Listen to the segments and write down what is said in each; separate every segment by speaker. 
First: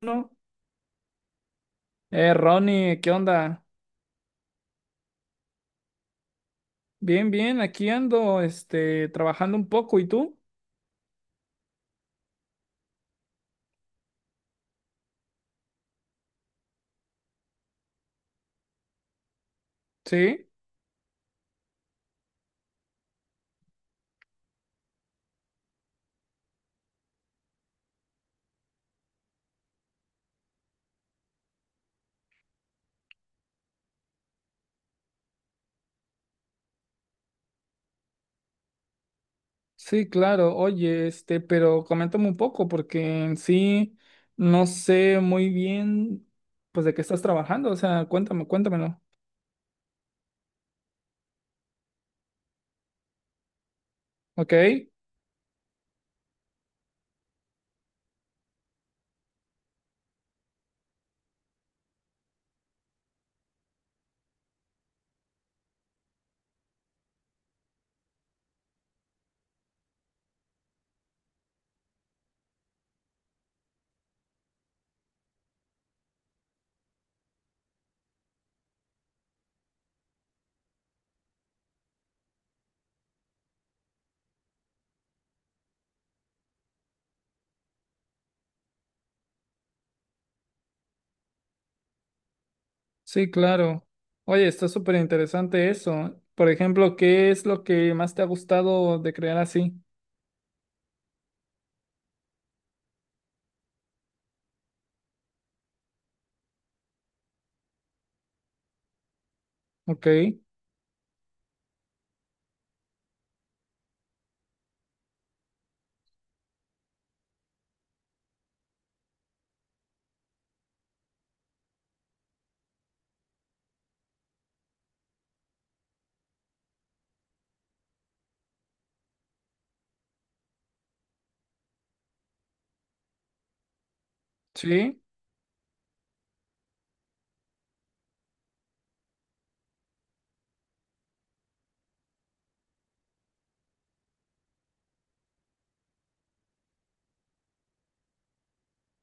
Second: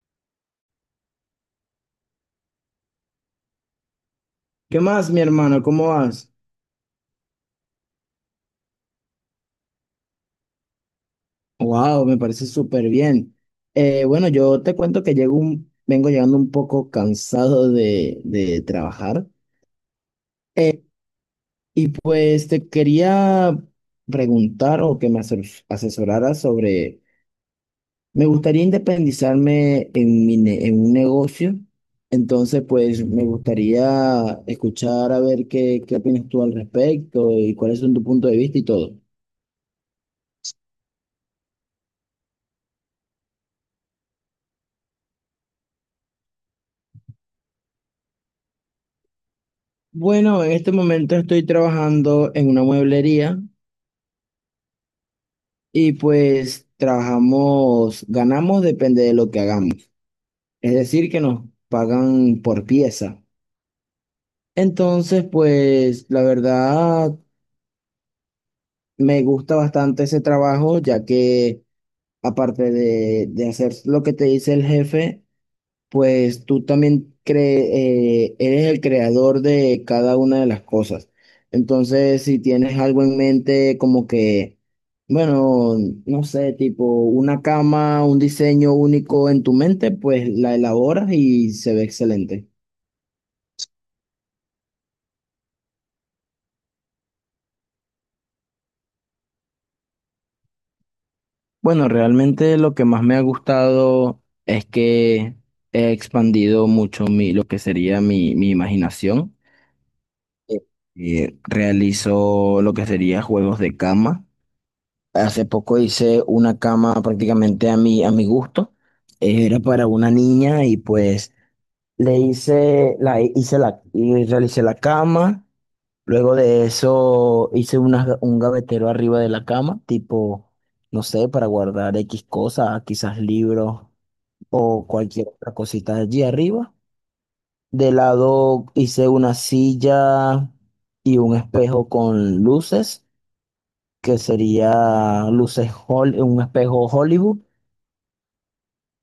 Speaker 1: No. Ronnie, ¿qué onda?
Speaker 2: ¿Qué más, mi hermano? ¿Cómo vas?
Speaker 1: Bien, bien, aquí ando, este, trabajando un poco, ¿y tú?
Speaker 2: Wow, me parece súper bien. Bueno, yo te cuento que vengo llegando un poco cansado de trabajar.
Speaker 1: Sí,
Speaker 2: Eh, y pues te quería preguntar o que me asesoraras sobre, me gustaría independizarme en, en un negocio. Entonces, pues me gustaría escuchar a ver qué opinas tú al respecto y cuáles son tu punto de vista y todo.
Speaker 1: sí, claro, oye, este, pero coméntame un poco, porque en sí no sé muy bien, pues, de qué estás trabajando, o sea, cuéntame, cuéntamelo,
Speaker 2: Bueno, en este momento estoy trabajando en una mueblería
Speaker 1: ¿ok?
Speaker 2: y pues trabajamos, ganamos depende de lo que hagamos. Es decir, que nos pagan por pieza. Entonces, pues la verdad me gusta bastante ese trabajo, ya que aparte de hacer lo que te dice el jefe, pues tú también eres el creador de cada una de las cosas. Entonces, si tienes algo en mente como que, bueno, no sé, tipo una cama, un diseño único en tu mente, pues la elaboras y se ve excelente.
Speaker 1: Sí, claro. Oye, está súper interesante eso. Por ejemplo, ¿qué es lo que más te ha gustado de crear así?
Speaker 2: Bueno, realmente lo que más me ha gustado es que he expandido mucho lo que sería mi imaginación.
Speaker 1: ¿Ok?
Speaker 2: Realizo lo que sería juegos de cama. Hace poco hice una cama prácticamente a a mi gusto. Era para una niña y pues le hice la, y realicé la cama. Luego de eso hice un gavetero arriba de la cama, tipo, no sé, para guardar X cosas, quizás libros o
Speaker 1: Sí,
Speaker 2: cualquier otra cosita allí arriba. De lado hice una silla y un espejo con luces que sería un espejo Hollywood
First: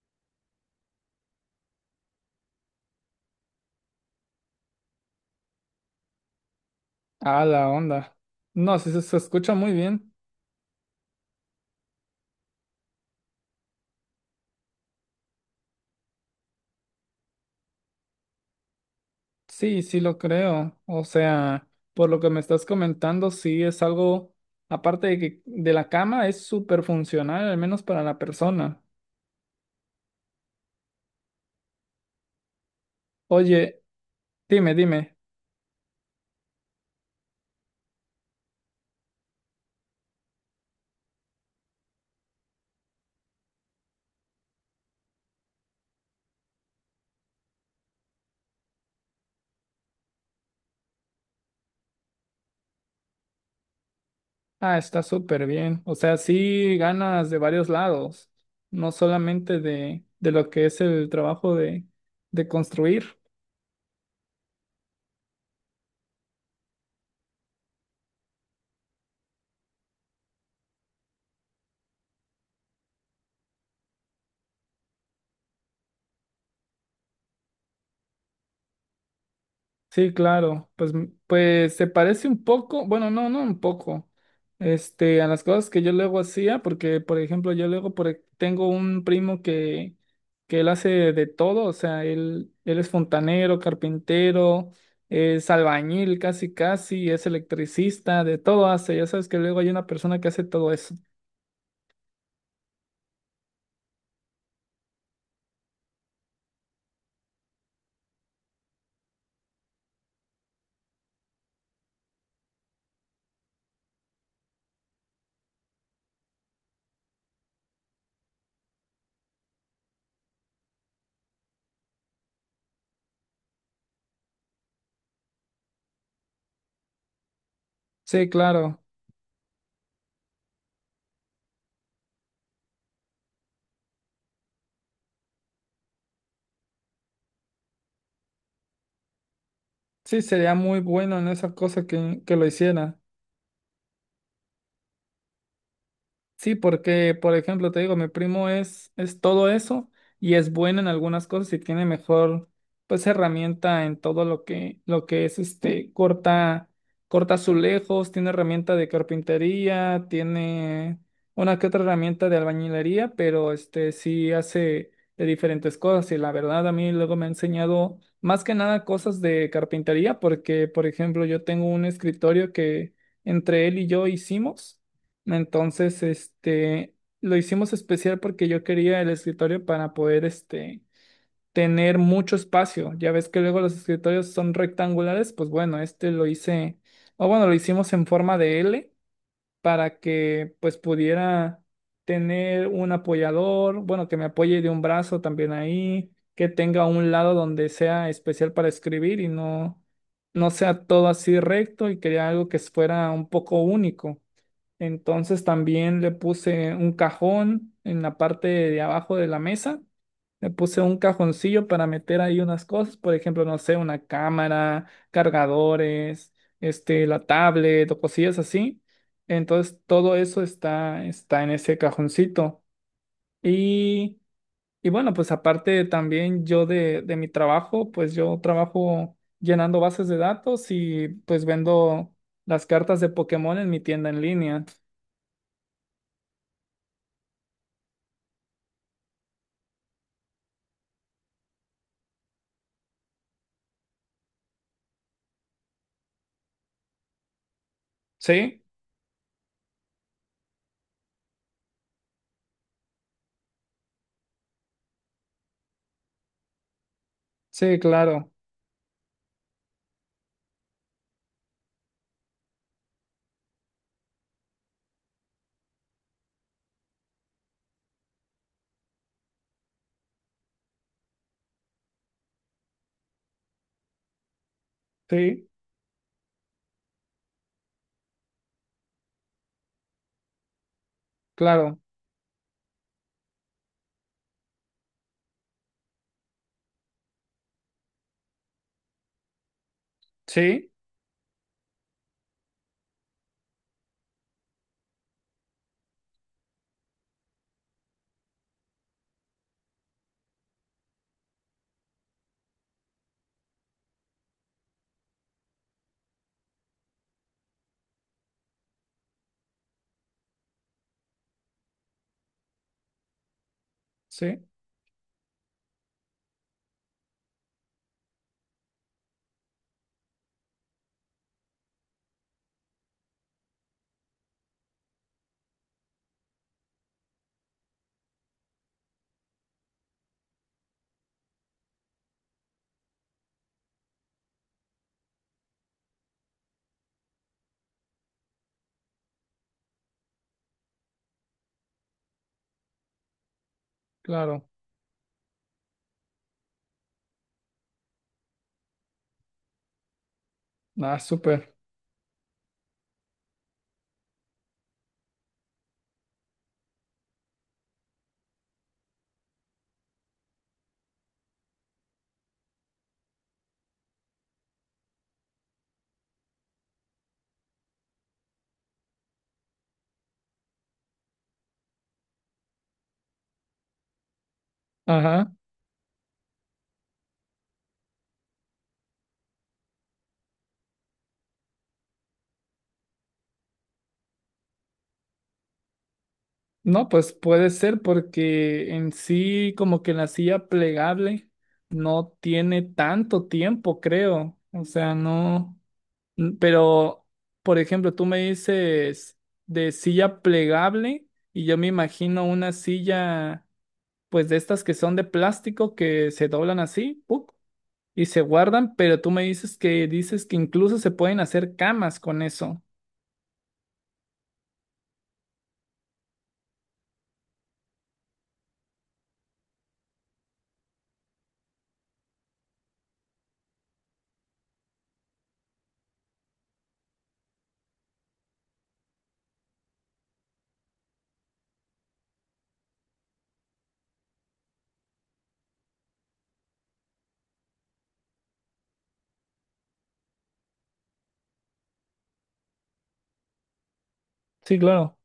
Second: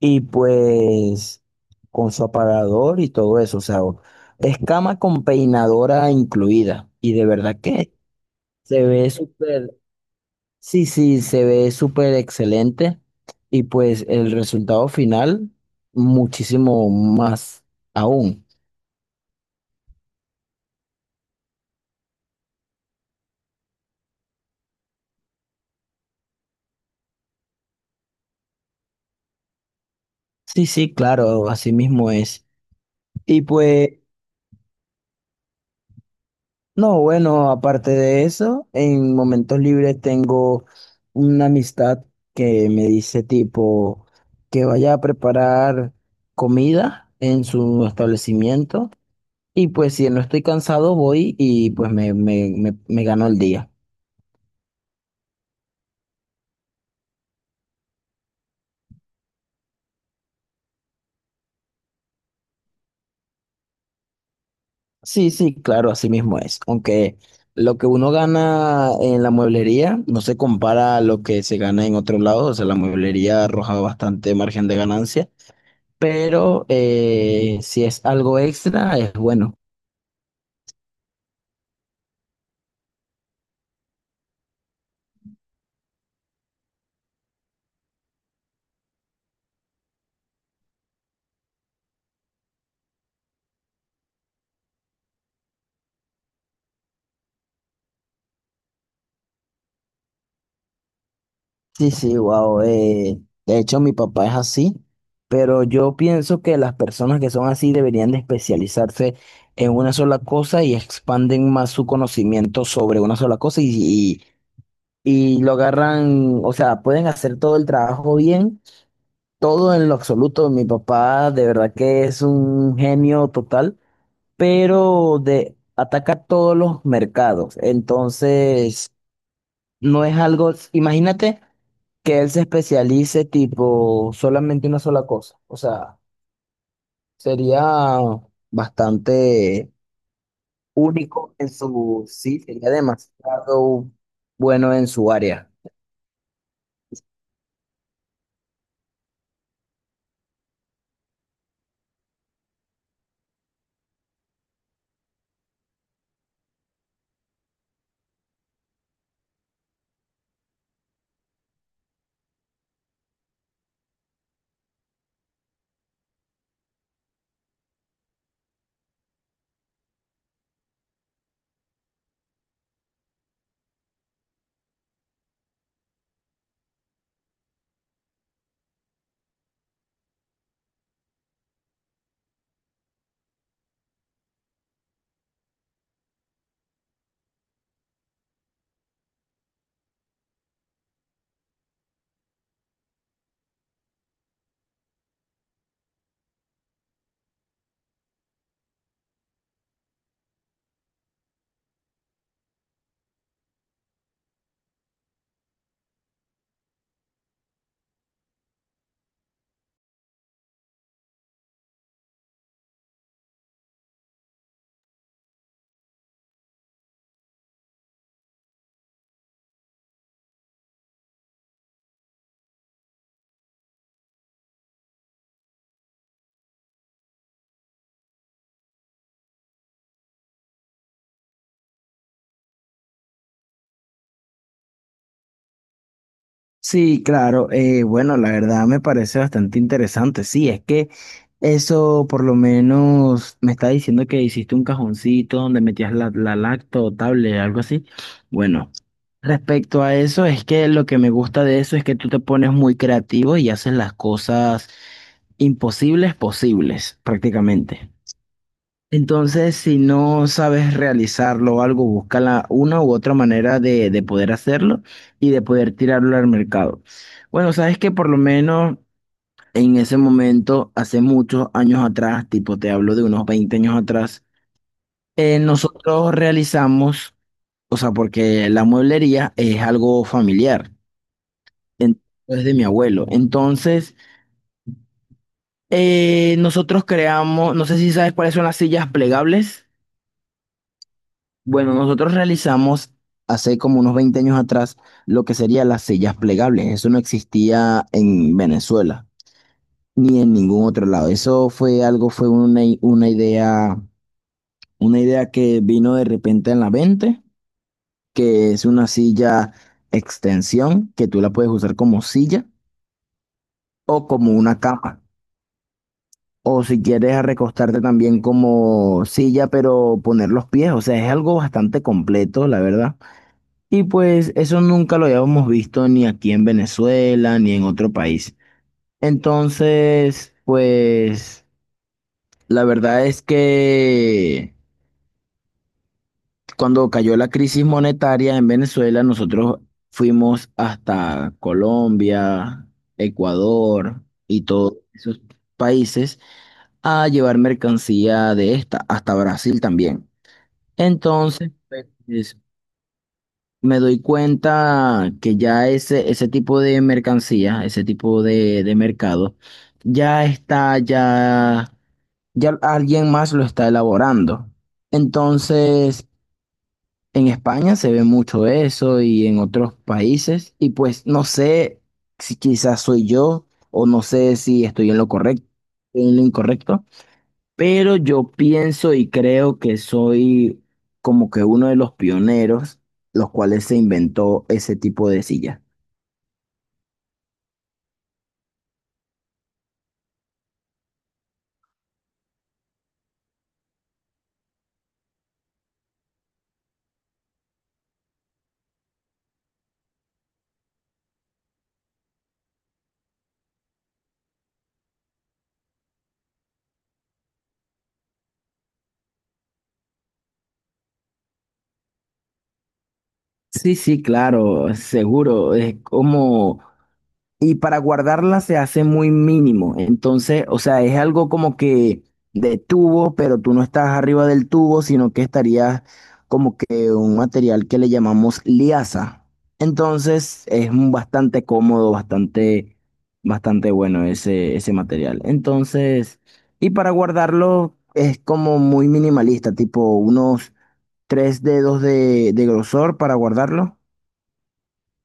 Speaker 2: y pues con su aparador y todo eso, o sea, es cama con peinadora incluida y de
Speaker 1: ah,
Speaker 2: verdad
Speaker 1: la
Speaker 2: que
Speaker 1: onda. No,
Speaker 2: se
Speaker 1: sí, se
Speaker 2: ve
Speaker 1: se escucha muy
Speaker 2: súper,
Speaker 1: bien.
Speaker 2: sí, sí, se ve súper excelente y pues el resultado final muchísimo más aún.
Speaker 1: Sí, sí lo creo. O sea, por lo que me estás comentando, sí es algo, aparte de que de la cama, es súper funcional, al menos para la persona.
Speaker 2: Sí, sí, claro, así mismo es. Y
Speaker 1: Oye,
Speaker 2: pues
Speaker 1: dime, dime.
Speaker 2: no, bueno, aparte de eso, en momentos libres tengo una amistad que me dice tipo que vaya a preparar comida en su establecimiento y pues si no estoy cansado voy y pues me gano el día.
Speaker 1: Ah, está súper bien. O sea, sí ganas de varios lados, no solamente de lo que es el trabajo de construir.
Speaker 2: Sí, sí, claro, así mismo es. Aunque lo que uno gana en la mueblería no se compara a lo que se gana en otro lado, o sea, la mueblería arroja bastante margen de ganancia, pero si es algo extra, es bueno.
Speaker 1: Sí, claro, pues, pues se parece un poco, bueno, no, no un poco, este, a las cosas que yo luego hacía, porque, por ejemplo, yo luego tengo un primo que él hace de todo, o sea, él es fontanero, carpintero, es albañil casi casi, es electricista, de todo hace, ya sabes que luego hay una persona que hace todo eso.
Speaker 2: Sí, sí, wow. De hecho, mi papá es así, pero yo pienso que las personas que son así deberían de especializarse en una sola cosa y expanden más su conocimiento sobre una sola cosa y lo agarran, o sea, pueden hacer todo el trabajo bien, todo en lo absoluto. Mi papá de verdad que es un genio total, pero ataca todos los mercados.
Speaker 1: Sí, claro,
Speaker 2: Entonces, no es algo, imagínate que él se especialice tipo solamente una sola cosa. O sea, sería bastante
Speaker 1: sí, sería muy bueno en
Speaker 2: único en
Speaker 1: esa cosa que
Speaker 2: sí,
Speaker 1: lo
Speaker 2: sería
Speaker 1: hiciera.
Speaker 2: demasiado bueno en su área.
Speaker 1: Sí, porque, por ejemplo, te digo, mi primo es todo eso y es bueno en algunas cosas y tiene mejor, pues, herramienta en todo lo que es, este, corta, corta azulejos, tiene herramienta de carpintería, tiene una que otra herramienta de albañilería, pero, este, sí hace de diferentes cosas y la verdad a mí luego me ha enseñado más que nada cosas de carpintería porque, por ejemplo, yo tengo un escritorio que entre él y yo hicimos. Entonces, este, lo hicimos especial porque yo quería el escritorio para poder, este, tener mucho espacio. Ya ves que luego los escritorios son rectangulares, pues bueno, este lo hice, o bueno, lo hicimos en forma de L para que pues pudiera tener un apoyador, bueno, que me apoye de un brazo también ahí, que tenga un lado donde sea especial para escribir y no, no sea todo así recto y quería algo que fuera un poco único. Entonces también le puse un cajón en la parte de abajo de la mesa. Le puse un cajoncillo para meter ahí unas cosas, por ejemplo, no sé, una cámara, cargadores, este, la tablet o cosillas así. Entonces todo eso está, está en ese cajoncito. Y, y bueno, pues aparte también yo de mi trabajo, pues yo trabajo llenando bases de datos y pues vendo las cartas de Pokémon en mi tienda en línea.
Speaker 2: Sí, claro. Bueno, la verdad me parece bastante interesante. Sí, es que eso por lo menos me está diciendo que hiciste un cajoncito donde metías la lacto, tablet, algo así.
Speaker 1: ¿Sí?
Speaker 2: Bueno, respecto a eso, es que lo que me gusta de eso es que tú te pones muy creativo y haces las cosas imposibles posibles,
Speaker 1: Sí,
Speaker 2: prácticamente.
Speaker 1: claro,
Speaker 2: Entonces, si no sabes realizarlo o algo, una u otra manera de poder hacerlo y de poder tirarlo al mercado. Bueno, sabes que por lo menos en ese momento, hace muchos años atrás, tipo te hablo de unos 20 años atrás,
Speaker 1: sí,
Speaker 2: nosotros realizamos, o sea, porque la mueblería es algo familiar,
Speaker 1: claro,
Speaker 2: en- es de mi abuelo. Entonces, nosotros creamos, no sé si sabes cuáles son las sillas plegables.
Speaker 1: sí,
Speaker 2: Bueno, nosotros realizamos hace como unos 20 años atrás lo que serían las sillas plegables. Eso no existía en Venezuela ni en ningún otro lado. Eso fue algo, una idea que vino de repente en la mente, que es una silla extensión que tú la puedes usar como silla o como
Speaker 1: sí,
Speaker 2: una cama. O si quieres recostarte también como silla, pero poner los pies. O sea, es algo bastante completo, la verdad. Y pues eso nunca lo habíamos visto ni aquí en Venezuela ni en otro país. Entonces, pues la verdad es que cuando cayó la crisis monetaria en Venezuela, nosotros fuimos hasta Colombia, Ecuador y
Speaker 1: claro.
Speaker 2: todos esos países a llevar mercancía de esta, hasta Brasil también.
Speaker 1: Ah,
Speaker 2: Entonces,
Speaker 1: súper.
Speaker 2: pues, me doy cuenta que ya ese tipo de mercancía, ese tipo de mercado, ya ya alguien más lo está elaborando. Entonces, en España se ve mucho eso y en otros países, y pues no sé si quizás soy yo o no sé si estoy en lo
Speaker 1: Ajá.
Speaker 2: correcto, en lo incorrecto. Pero yo pienso y creo que soy como que uno de los pioneros, los cuales se inventó ese tipo de silla.
Speaker 1: No, pues puede ser porque en sí como que la silla plegable no tiene tanto tiempo, creo. O sea, no. Pero, por ejemplo, tú me dices de silla plegable y yo me imagino una silla, pues de estas que son de plástico que se doblan así, ¡puc! Y se guardan, pero tú me dices que incluso se pueden hacer camas con eso.
Speaker 2: Sí, sí, claro, seguro. Es como y para guardarla se hace muy mínimo. Entonces, o sea, es algo como que de tubo, pero tú no estás arriba del tubo, sino que estarías como que un material que le llamamos liaza. Entonces, es un bastante cómodo, bastante, bastante bueno ese material. Entonces, y para guardarlo es como muy minimalista, tipo unos tres dedos de grosor para guardarlo.
Speaker 1: Sí, claro.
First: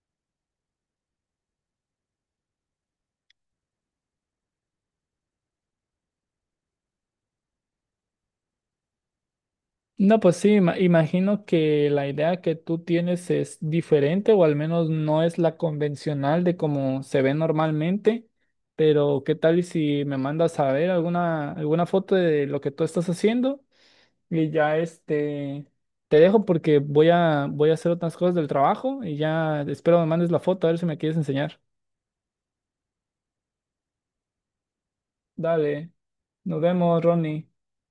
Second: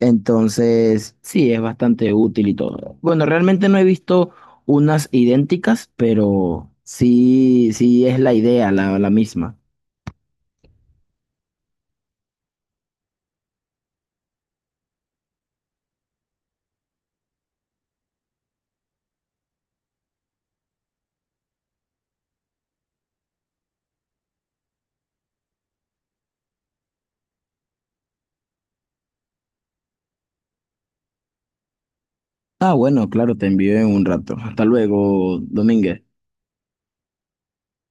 Speaker 2: Entonces, sí, es bastante útil y todo. Bueno, realmente no he visto unas idénticas, pero sí, sí es la idea, la misma.
Speaker 1: No, pues sí, imagino que la idea que tú tienes es diferente o al menos no es la convencional de cómo se ve normalmente, pero ¿qué tal y si me mandas a ver alguna, alguna foto de lo que tú estás haciendo? Y ya este, te dejo porque voy a, voy a hacer otras cosas del trabajo y ya espero me mandes la foto a ver si me quieres enseñar.
Speaker 2: Ah, bueno, claro, te envío en un rato. Hasta luego,
Speaker 1: Dale,
Speaker 2: Domínguez.
Speaker 1: nos vemos, Ronnie.